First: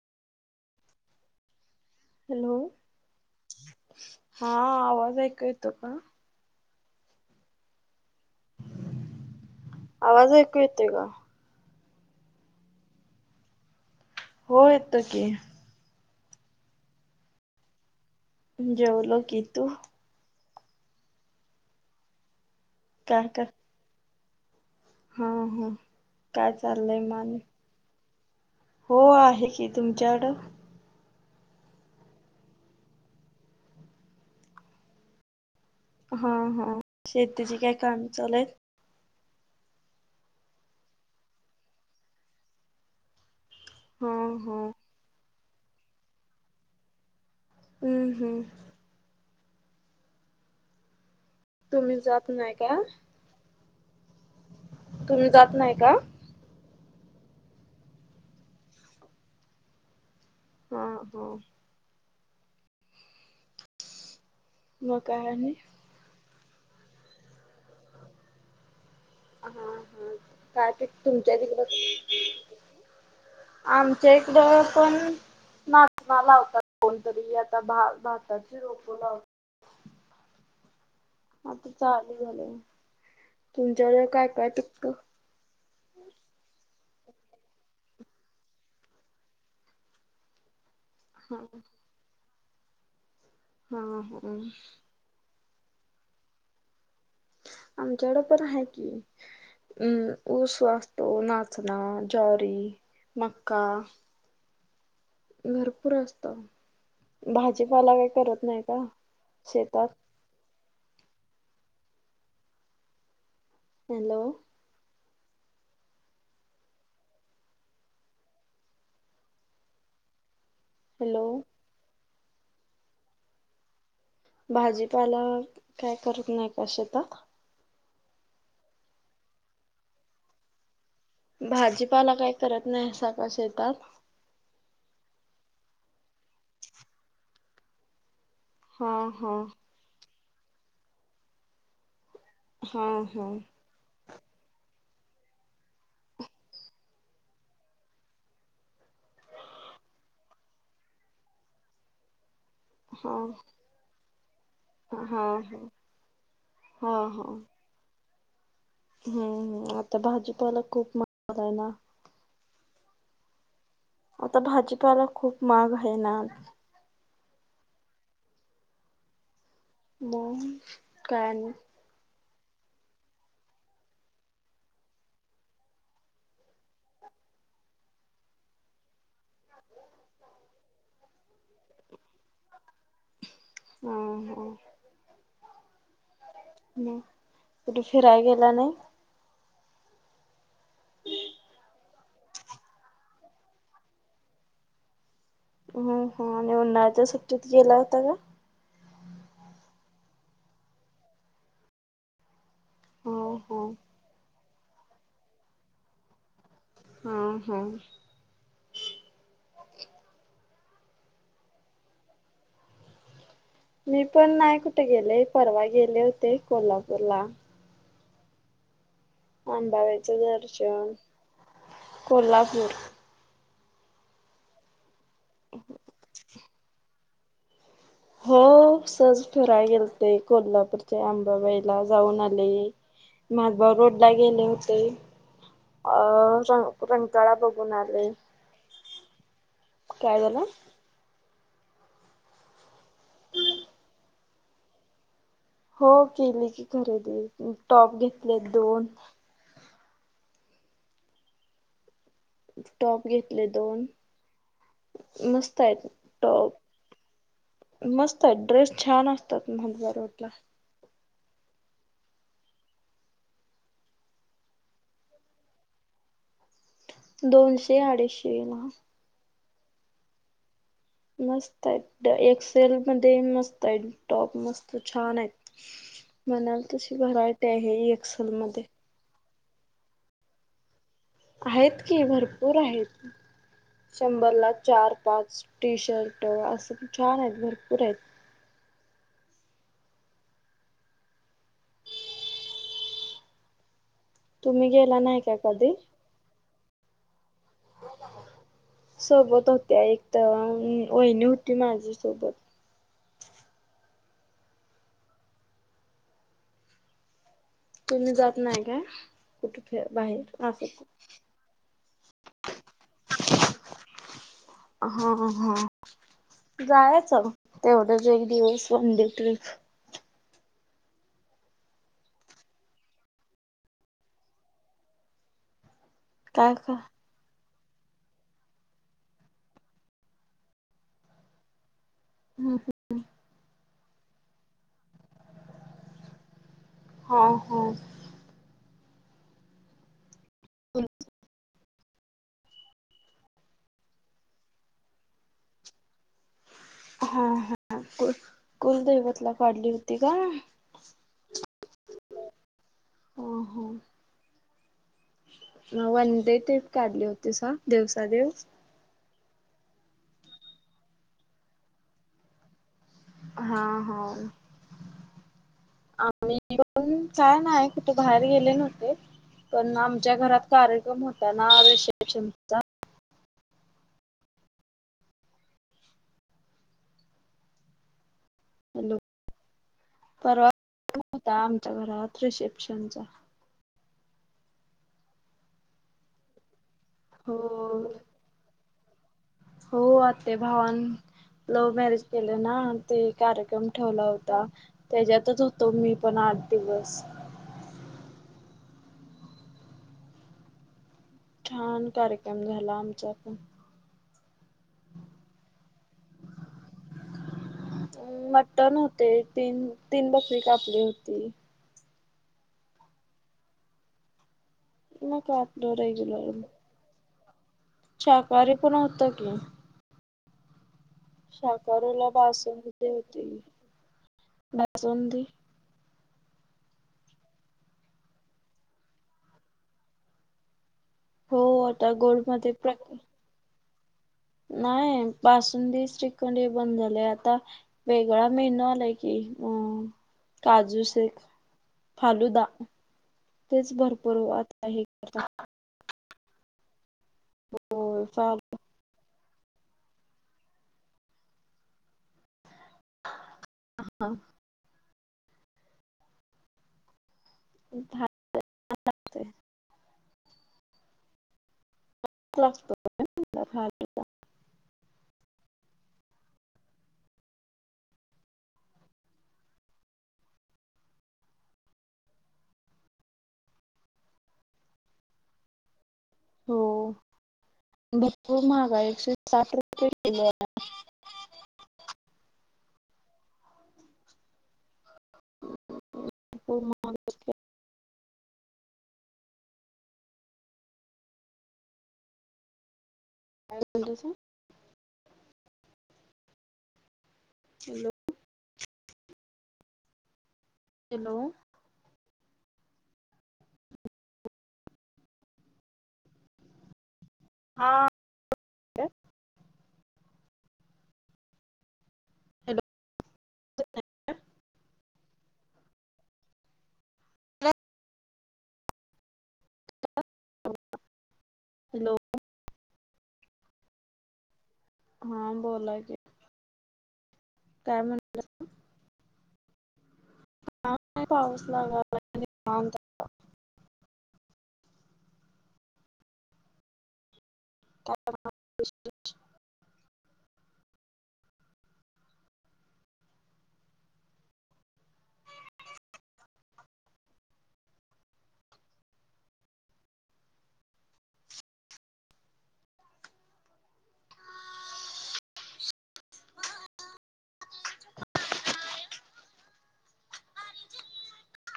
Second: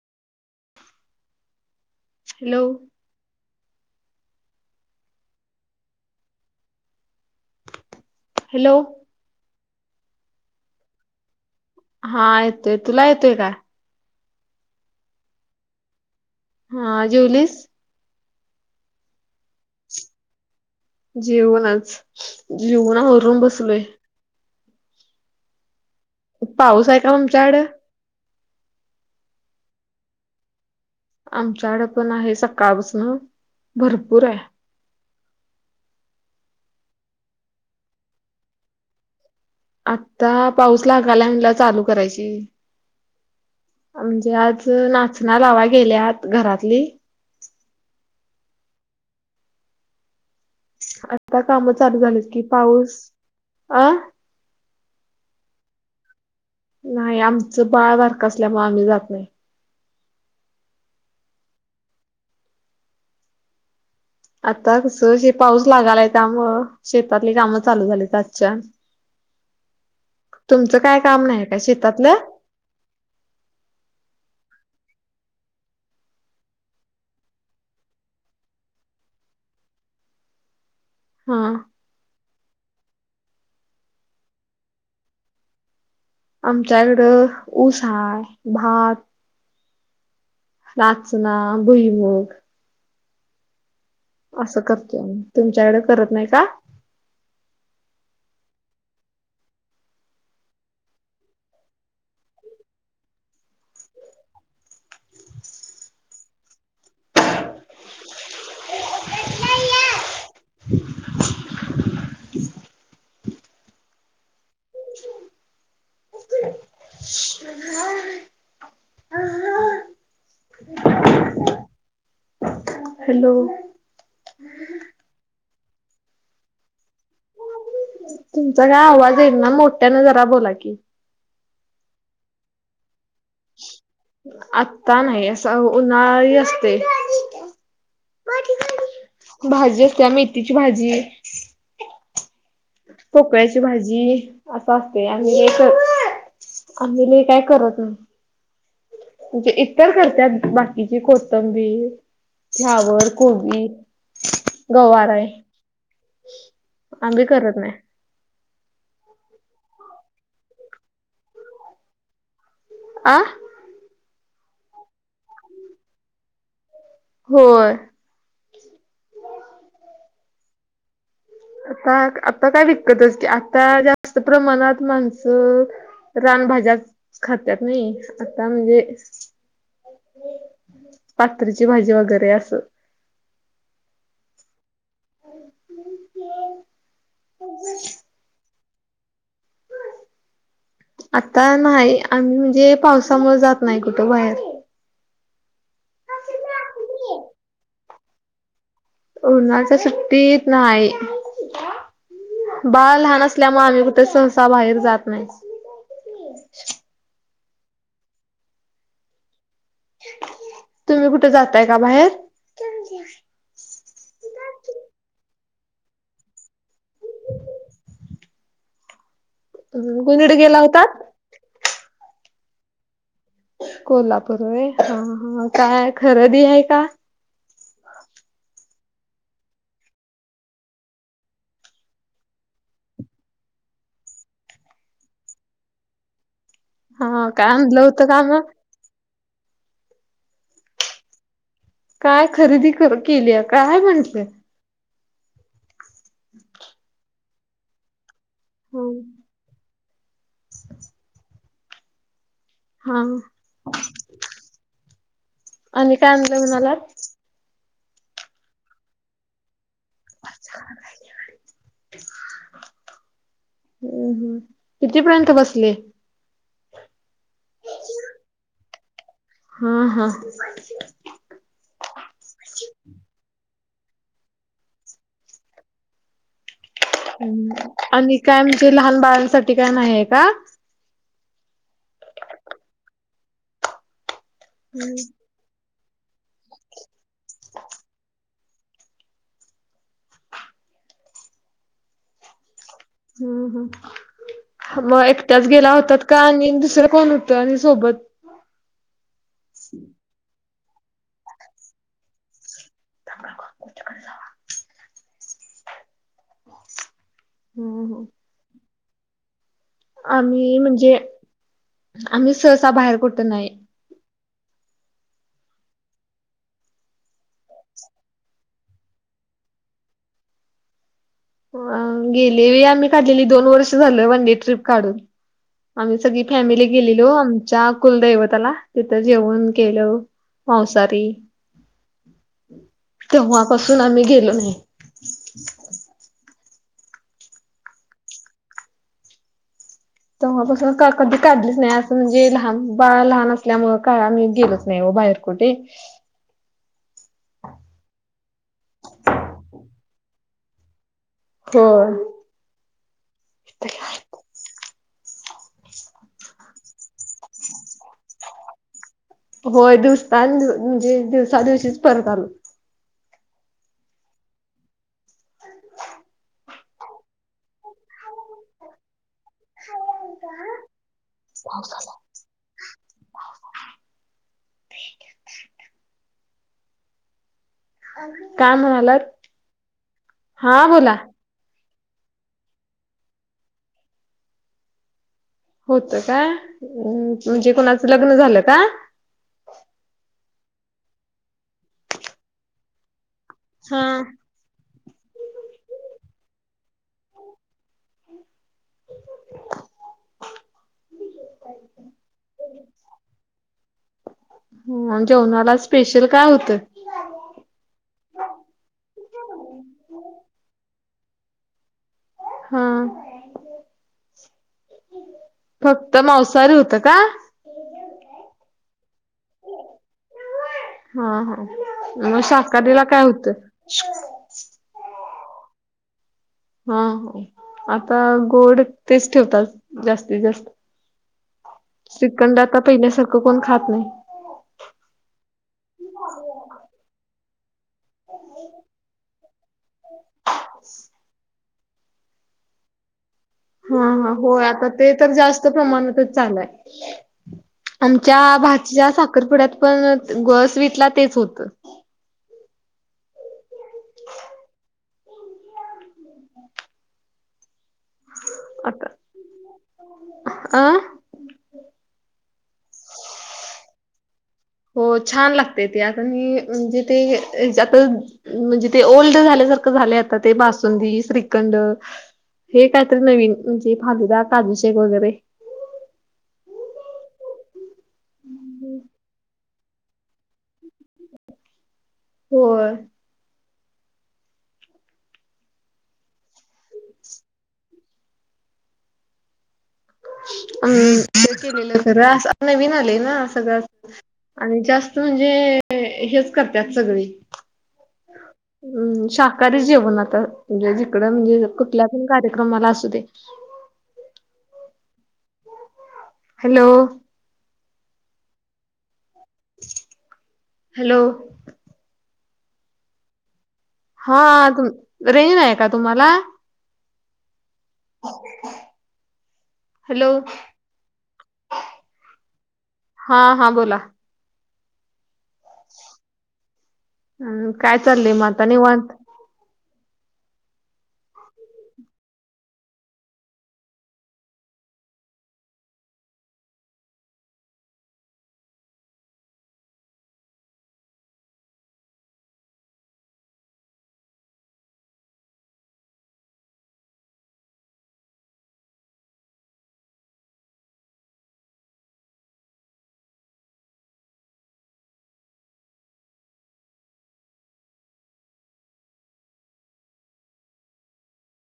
Hello? हा आवाज ऐक येतो का? हॅलो? आवाज ऐकू येतेय का? हा येतोय, तुला येतोय का? हो येतं की, हा जेवलीस, जेवलो की तू, जेऊनच, जेऊन काय आवरून कर बसलोय, हा, हा, काय पाऊस आहे चाललंय, का म आणि, तुमच्याकड हो आहे की, तुमच्याक आमच्याकड पण आहे. सकाळपासन भरपूर आहे. हा, हा, शेतीचे काय काम चालू आहेत? आता पाऊस लागालय चालू करायची. हा आमचे हा आज नाचना लावायला गेल्यात घरातली. हम्म, हम्म, आता काम चालू तुम्ही झालेत जात की, नाही का? पाऊस अ तुम्ही जात नाही का? नाही आमचं बाळ बारक असल्यामुळे आम्ही जात नाही. हा, हो, आता मग कस काय हे आणि पाऊस लागालाय त्यामुळे शेतातली काम चालू झालीत. अच्छा! हा, हा, काय ते तुमच्या नाही का तिकडें शेतातलं आमच्या एकडं पण नाचना लावतात कोणतरी, आता भाताची रोपं लावतात. हा, आता चालू झालं, तुमच्याकडे काय काय पिकत. आमच्याकडं ऊसा आहे. भात नाचना, हा बुईमुग, हा, ह, असं करतात, तुमच्याकडे करत नाही का? आमच्याकडे पण आहे की. हम्, ऊस असतो. नाचना, ज्वारी, मक्का भरपूर असत. भाजीपाला काही करत नाही का शेतात? [inaudible] हॅलो. हॅलो. हॅलो. भाजीपाला काय करत नाही का शेतात? तुमचा काय आवाज येई ना, मोठ्या न जरा बोला की. भाजीपाला काही करत नाही का शेतात? आत्ता नाही, असं उन्हाळी असते. हा हा भाजी असते. मेथीची भाजी हा हा पोकळ्याची भाजी असं असते. आणि एक आम्ही लय काय करत नाही. म्हणजे, इतर करत्यात बाकीची कोथंबीर फ्लावर, हा गोबी, हा गवारा हा आहे. हा. हा आम्ही करत नाही. हम्म, आता भाजीपाला खूप मज आहे ना. आं. आता भाजीपाला खूप मग आहे ना. हो. म, काय आणि- आता आता काय विकत असती, आता जास्त प्रमाणात माणसं रानभज्या खातत नाही. आता म्हणजे पात्रीची भाजी वगैरे असं हा, हा, मग, कुठे फिराय गेला नाही. आता नाही, आम्ही म्हणजे पावसामुळे जात नाही कुठं बाहेर. हम्म ह आणि उन्हाळ्याच्या सुट्टीत गेला होता. उन्हाळच्या सुट्टीत नाही. बाळ लहान हा असल्यामुळे हा आम्ही कुठे सहसा बाहेर जात नाही. हा हा. तुम्ही कुठे जाताय का बाहेर. क मी पण नाही कुठे गेले परवा गेले होते कोल्हापूर ला अंबाबाईचे कुणीकडे गेला होता दर्शन कोल्हापूर. कोल्हापूर व ह हा काय खरेदी आहे का हो सहज फिराय गेलते कोल्हापूरच्या अंबाबाईला जाऊन आले. मालभव रोड ला गेले होते अ हा रणकाळा काय बघून आणलं होतं आले. का म काय झालं. काय खरेदी केली काय म्हंटलंय. हो केली की खरेदी टॉप घेतले दोन. हा टॉप घेतले दोन मस्त आहेत आणि काय आणलं टॉप म्हणालात मस्त आहे ड्रेस छान असतात मदवा रोड ला. [unintelligible] ह् हम् कितीपर्यंत बसले. दोनशे अडीचशेला हम हम. मस्त आहेत एक्सेल मध्ये मस्त आहेत टॉप मस्त छान आहेत. [inaudible] म्हणाल तशी ग. ह् आणि काय म्हणजे लहान बाळासाठी काय नाहीय का आहेत की भरपूर आहेत शंभर ला चार पाच टी शर्ट असं पण छान आहेत भरपूर आहेत. हम् तुम्ही ह गेला मग नाही का एकट्याच गेला कधी? होतात का आणि दुसरं कोण होतं आणि सोबत सोबत होत्या एक तर वहिणी होती माझी सोबत चक [unintelligible] तुम्ही जात नाही का. आम्ही म्हणजे आम्ही सहसा बाहेर कुठं नाही. हा हा. जायचं तेवढ्याच एक दिवस वनडे ट्रिप. गेले आम्ही काढलेली दोन वर्ष झालं वनडे ट्रिप काढून. आम्ही सगळी काय फॅमिली का गेलेलो. ज्या कुलदैवताला तिथं जेऊन केलं मांसारी हम ह. तेव्हापासून आम्ही गेलो नाही. ह हो. त बस कधी करली म्हणजे लहान बाळ लहान असल्यामुळ काय आम्ही गेलोच नाही व बाहेर कुठे. हा हा कु कुलदैवतला काढली होती का हो. हो हो. वन डे ट्रिप काढली होती स दिवसादिवस. होय दिवसता म्हणजे दिवसा दिवशीच परत आलो. हा हा आम्ही. पण काय नाही की तू बाहेर गेले नव्हते. पण आमच्या घरात कार्यक्रम होता ना विशेषचा काय हॅलो म्हणालात परवा हा बोला होता आमच्या घरात रिसेप्शनचा होत काय हो म्हणजे कोणाचं लग्न झालं का हो आ ते भावान लव्ह मॅरेज केले ना ते कार्यक्रम ठेवला हा होता त्याच्यातच होतो मी पण आठ दिवस छान कार्यक्रम झाला आमचा पण जेवणा्हाला स्पेशल काय होतं अ मटन होते तीन तीन बकरी कापली होती हा मग आपलं फक्त रेग्युलर मांसाहारी होतं का शाकाहारी पण होत की हा हा शाकाारोला मग बास शाकाहारीला काय होती होतं? बासंदी हा आता गोड तेच ठेवतात जास्तीत जास्त हो आता श्रीखंड गोल्डमध्येध्ये आता प्र पहिल्यासारखं कोण खात नाही नाही पासूनंदीस तिकं हे बंद झाले आता वेगळा मेनू आलाय की कम काजू शेख फालुदाा हा हा होय आता ते तर जास्त प्रमाणात होय आच्या फालुदा ज्या साखरपुड्यात पण गस वितला तेच होतं ह हा हा अता अ क्लास हा ठी आहे हो छान लागते ते आता म म्हणजे ते आता म्हणजे ते ओल्ड झाल्यासारखं झाले आता ते बसुंदी श्रीखंड हे कायतरी नवीन म्हणजे फालुदा काजूशेक वगैरे हो भरपूर महागा एकशे साठ रुपये किलो आहे हो म ह अम केलेलं खरं अस नवीन ना आहे सगळं हॅलो आणि जास्त म्हणजे हेच करतत सगळी हलो हम् शाकाहारी जेवण आताे जिकडं हॅलो म्हणजे क कार्यक्रमला असू दे हॅलो हा हॅलो हॅलो हॅलो हाु रेन आहे का तुम्हाला ह हॅलो हॅलो हा हा बोला हां बोला क हम् कायतलली मात नव अंत पाऊस लागाला त्या